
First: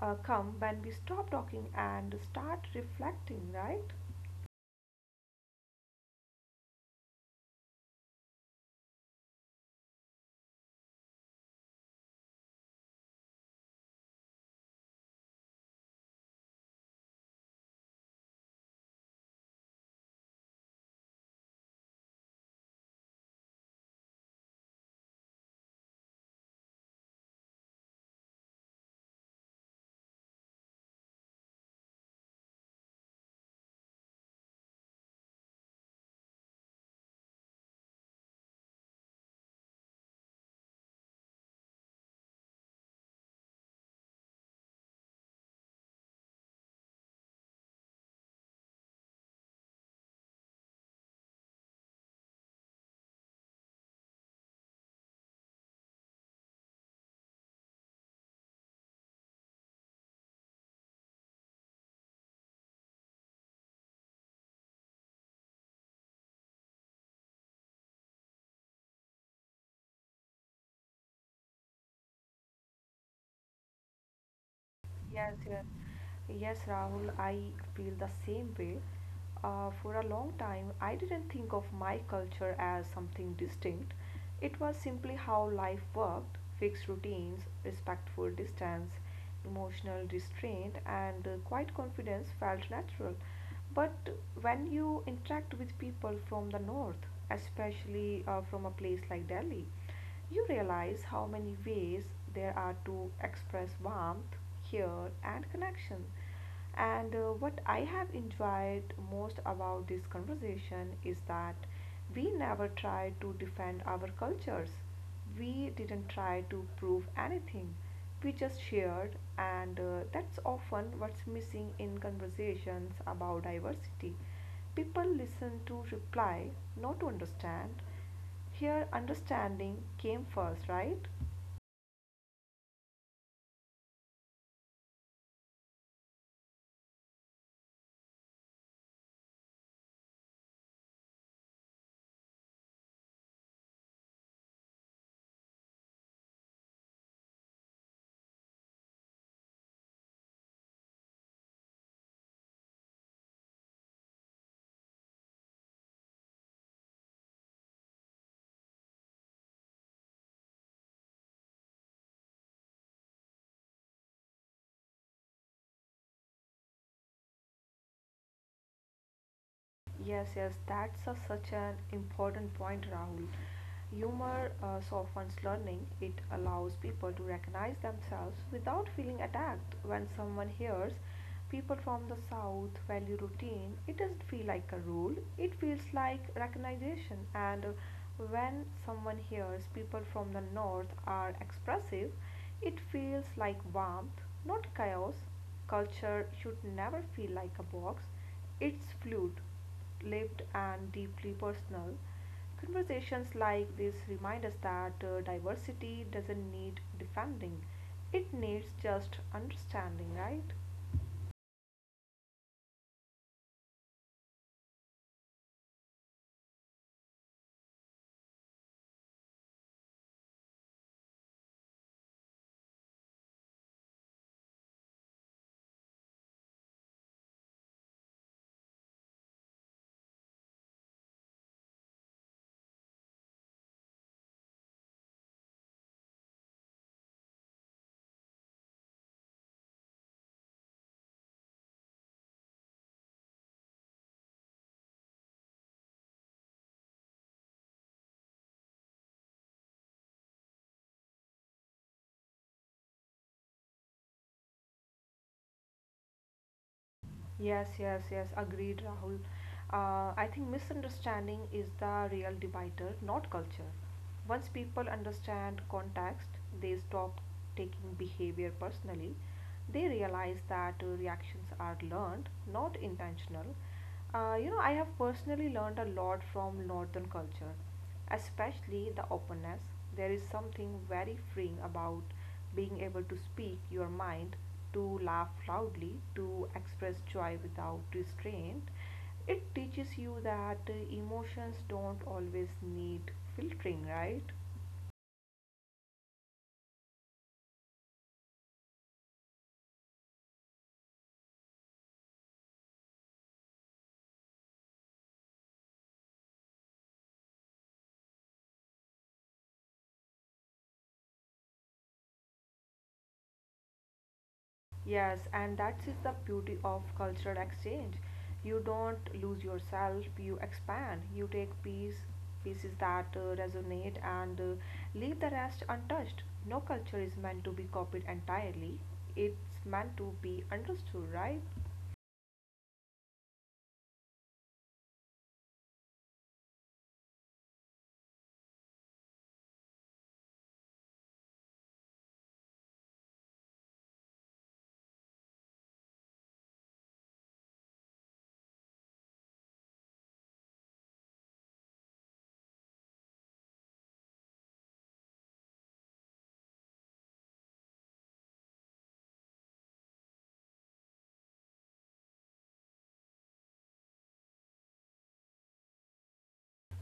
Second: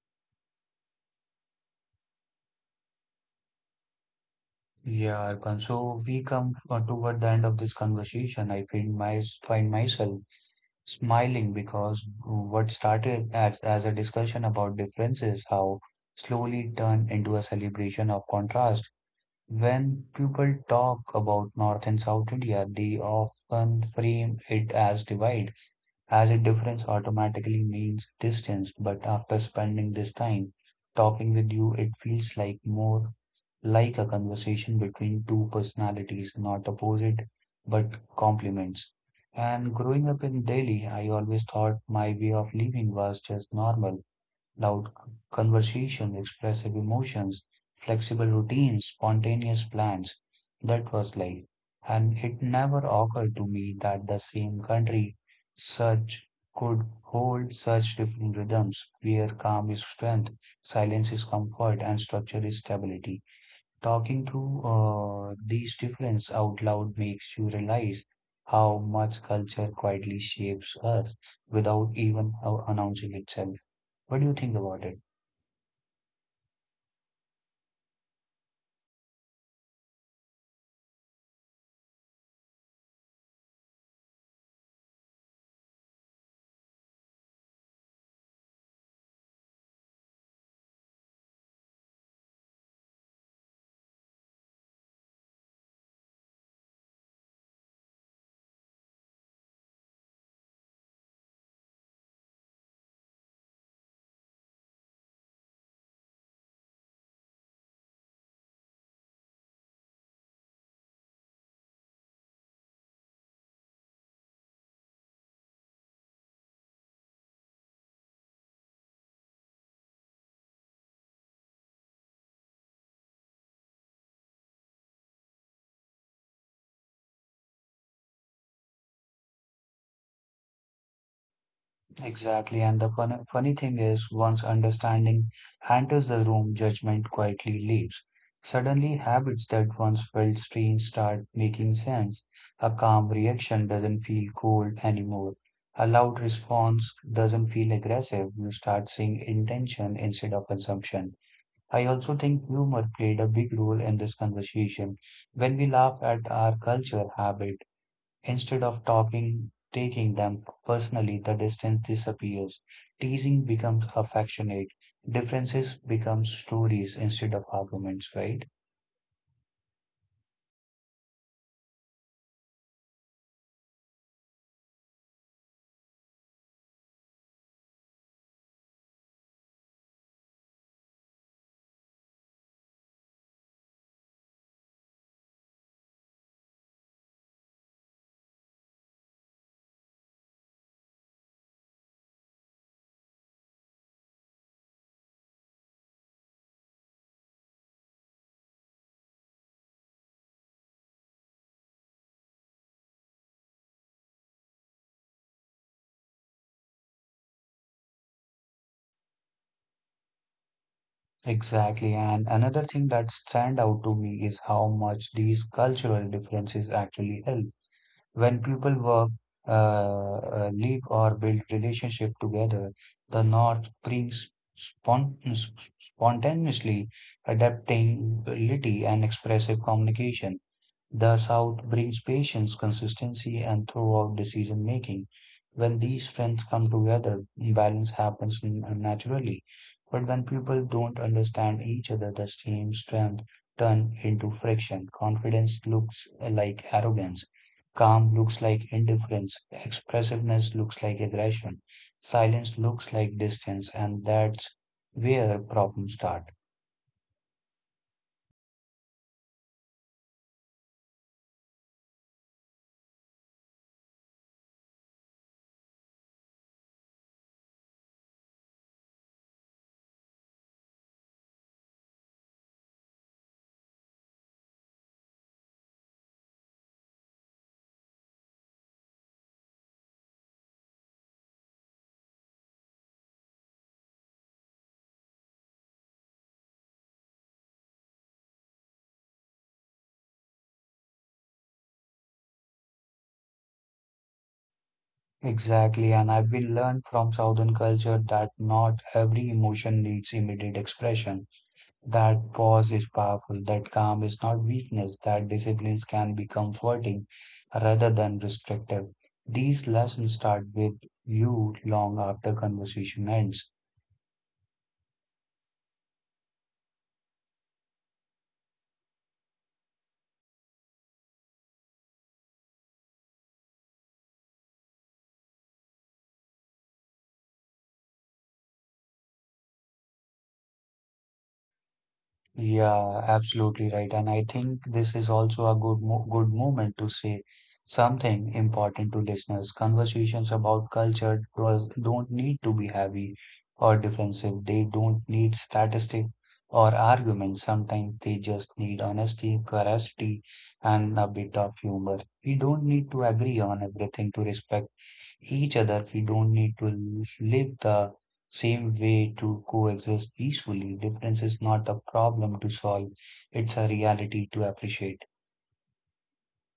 Speaker 2: come when we stop talking and start reflecting, right?
Speaker 1: Yeah, Arpan. So we come toward the end of this conversation. I feel my find myself smiling because what started as a discussion about differences, how slowly turned into a celebration of contrast. When people talk about North and South India, they often frame it as divide, as if difference automatically means distance. But after spending this time talking with you, it feels like more like a conversation between two personalities, not opposite, but complements. And growing up in Delhi, I always thought my way of living was just normal. Loud conversation, expressive emotions, flexible routines, spontaneous plans. That was life. And it never occurred to me that the same country such could hold such different rhythms, where calm is strength, silence is comfort, and structure is stability. Talking through these differences out loud makes you realize how much culture quietly shapes us without even announcing itself. What do you think about it?
Speaker 2: Yes, yes, yes, Rahul, I feel the same way. For a long time, I didn't think of my culture as something distinct. It was simply how life worked fixed routines, respectful distance, emotional restraint, and quiet confidence felt natural. But when you interact with people from the north, especially from a place like Delhi, you realize how many ways there are to express warmth, care, and connection. And what I have enjoyed most about this conversation is that we never tried to defend our cultures. We didn't try to prove anything. We just shared, and that's often what's missing in conversations about diversity. People listen to reply, not to understand. Here, understanding came first, right?
Speaker 1: Exactly. And the funny thing is, once understanding enters the room, judgment quietly leaves. Suddenly, habits that once felt strange start making sense. A calm reaction doesn't feel cold anymore. A loud response doesn't feel aggressive. You start seeing intention instead of assumption. I also think humor played a big role in this conversation. When we laugh at our culture habit, instead of taking them personally, the distance disappears. Teasing becomes affectionate. Differences become stories instead of arguments, right?
Speaker 2: Yes, yes, that's such an important point, Rahul. Humor softens learning. It allows people to recognize themselves without feeling attacked. When someone hears people from the South value routine, it doesn't feel like a rule, it feels like recognition. And when someone hears people from the North are expressive, it feels like warmth, not chaos. Culture should never feel like a box, it's fluid lived and deeply personal. Conversations like this remind us that diversity doesn't need defending, it needs just understanding, right?
Speaker 1: Exactly. And another thing that stand out to me is how much these cultural differences actually help. When people work, live or build relationship together, the North brings spon spontaneously adaptability and expressive communication. Thus out brings patience, consistency, and throughout decision making. When these strengths come together, balance happens naturally. But when people don't understand each other, the same strength turn into friction. Confidence looks like arrogance. Calm looks like indifference. Expressiveness looks like aggression. Silence looks like distance, and that's where problems start.
Speaker 2: Yes, yes, yes, agreed, Rahul. I think misunderstanding is the real divider, not culture. Once people understand context, they stop taking behavior personally. They realize that reactions are learned, not intentional. You know, I have personally learned a lot from Northern culture, especially the openness. There is something very freeing about being able to speak your mind, to laugh loudly, to express joy without restraint. It teaches you that emotions don't always need filtering, right?
Speaker 1: Exactly, and I've been learned from Southern culture that not every emotion needs immediate expression. That pause is powerful, that calm is not weakness, that disciplines can be comforting rather than restrictive. These lessons start with you long after conversation ends.
Speaker 2: Yes, and that is the beauty of cultural exchange. You don't lose yourself, you expand, you take pieces that resonate and leave the rest untouched. No culture is meant to be copied entirely, it's meant to be understood, right?
Speaker 1: Yeah, absolutely right. And I think this is also a good moment to say something important to listeners. Conversations about culture don't need to be heavy or defensive. They don't need statistics or arguments. Sometimes they just need honesty, curiosity, and a bit of humor. We don't need to agree on everything to respect each other. We don't need to live the same way to coexist peacefully. Difference is not a problem to solve, it's a reality to appreciate.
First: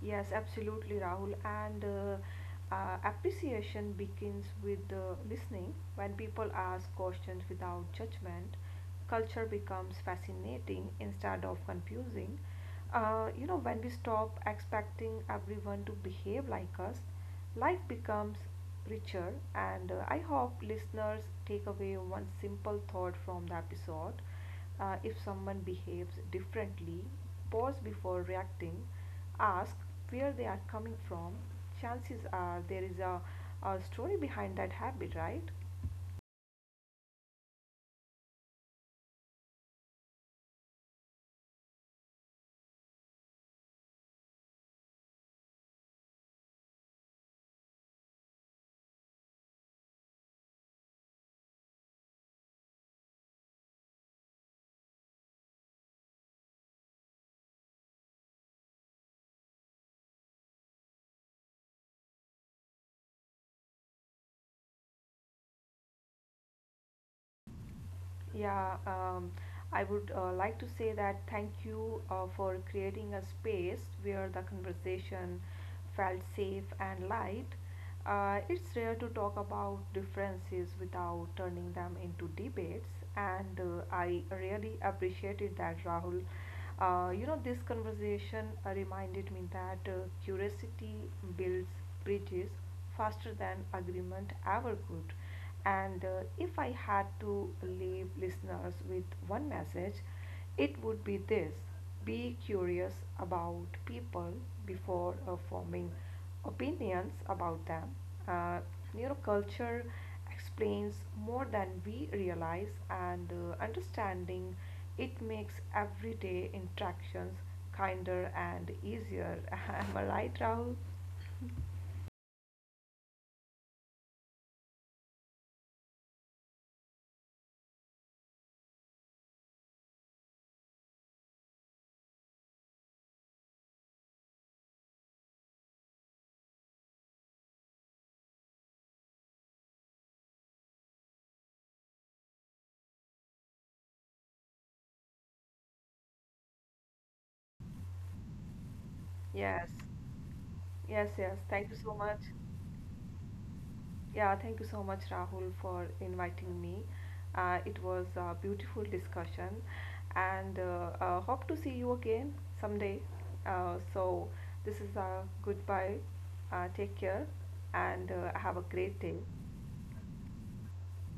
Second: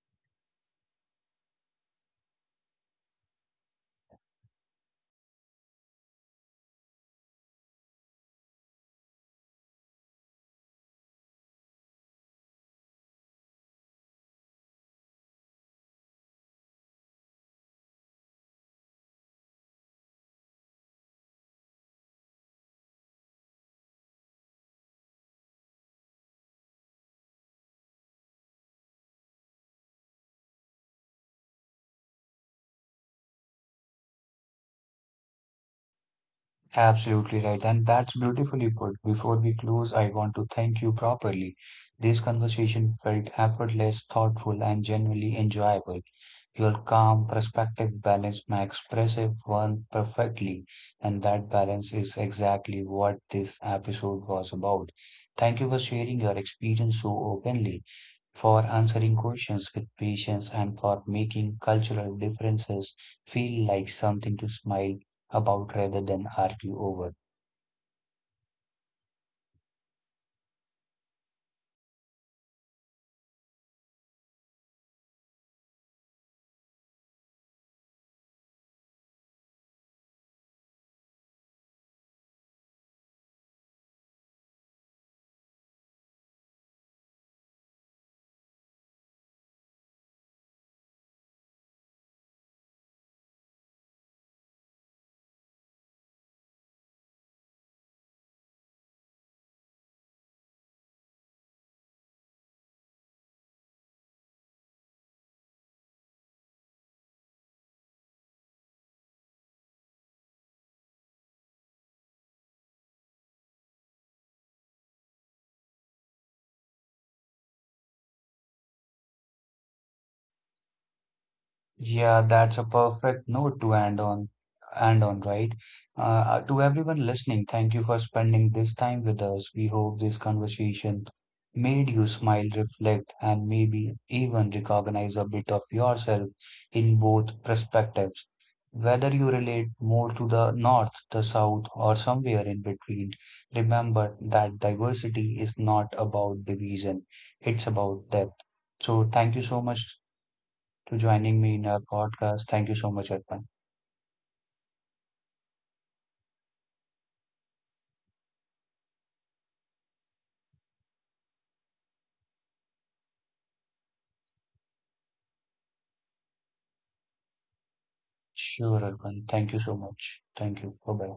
Speaker 2: Yes, absolutely, Rahul. And Appreciation begins with listening. When people ask questions without judgment, culture becomes fascinating instead of confusing. You know, when we stop expecting everyone to behave like us, life becomes richer. And I hope listeners take away one simple thought from the episode: if someone behaves differently, pause before reacting, ask where they are coming from. Chances are there is a story behind that habit, right?
Speaker 1: Absolutely right, and that's beautifully put. Before we close, I want to thank you properly. This conversation felt effortless, thoughtful, and genuinely enjoyable. Your calm, perspective balance my expressive one perfectly, and that balance is exactly what this episode was about. Thank you for sharing your experience so openly, for answering questions with patience, and for making cultural differences feel like something to smile about rather than argue over.
Speaker 2: Yeah, I would like to say that thank you for creating a space where the conversation felt safe and light. It's rare to talk about differences without turning them into debates, and I really appreciated that, Rahul. You know, this conversation reminded me that curiosity builds bridges faster than agreement ever could. And if I had to leave listeners with one message, it would be this: be curious about people before forming opinions about them. Uh, you know, culture explains more than we realize, and understanding it makes everyday interactions kinder and easier. (laughs) Am I right, Rahul?
Speaker 1: Yeah, that's a perfect note to end on, right? Uh, to everyone listening, thank you for spending this time with us. We hope this conversation made you smile, reflect, and maybe even recognize a bit of yourself in both perspectives. Whether you relate more to the north, the south, or somewhere in between, remember that diversity is not about division, it's about depth. So, thank you so
Speaker 2: Yes,
Speaker 1: much to
Speaker 2: yes, yes.
Speaker 1: joining me in
Speaker 2: Thank you
Speaker 1: our
Speaker 2: so much.
Speaker 1: podcast. Thank you so much, Arpan.
Speaker 2: Yeah, thank you so much, Rahul, for inviting me. It was a beautiful discussion, and hope to see you again someday. So, this is a goodbye. Take care, and have a
Speaker 1: Sure,
Speaker 2: great day.
Speaker 1: Arpan. Thank you so much. Thank you. Bye bye.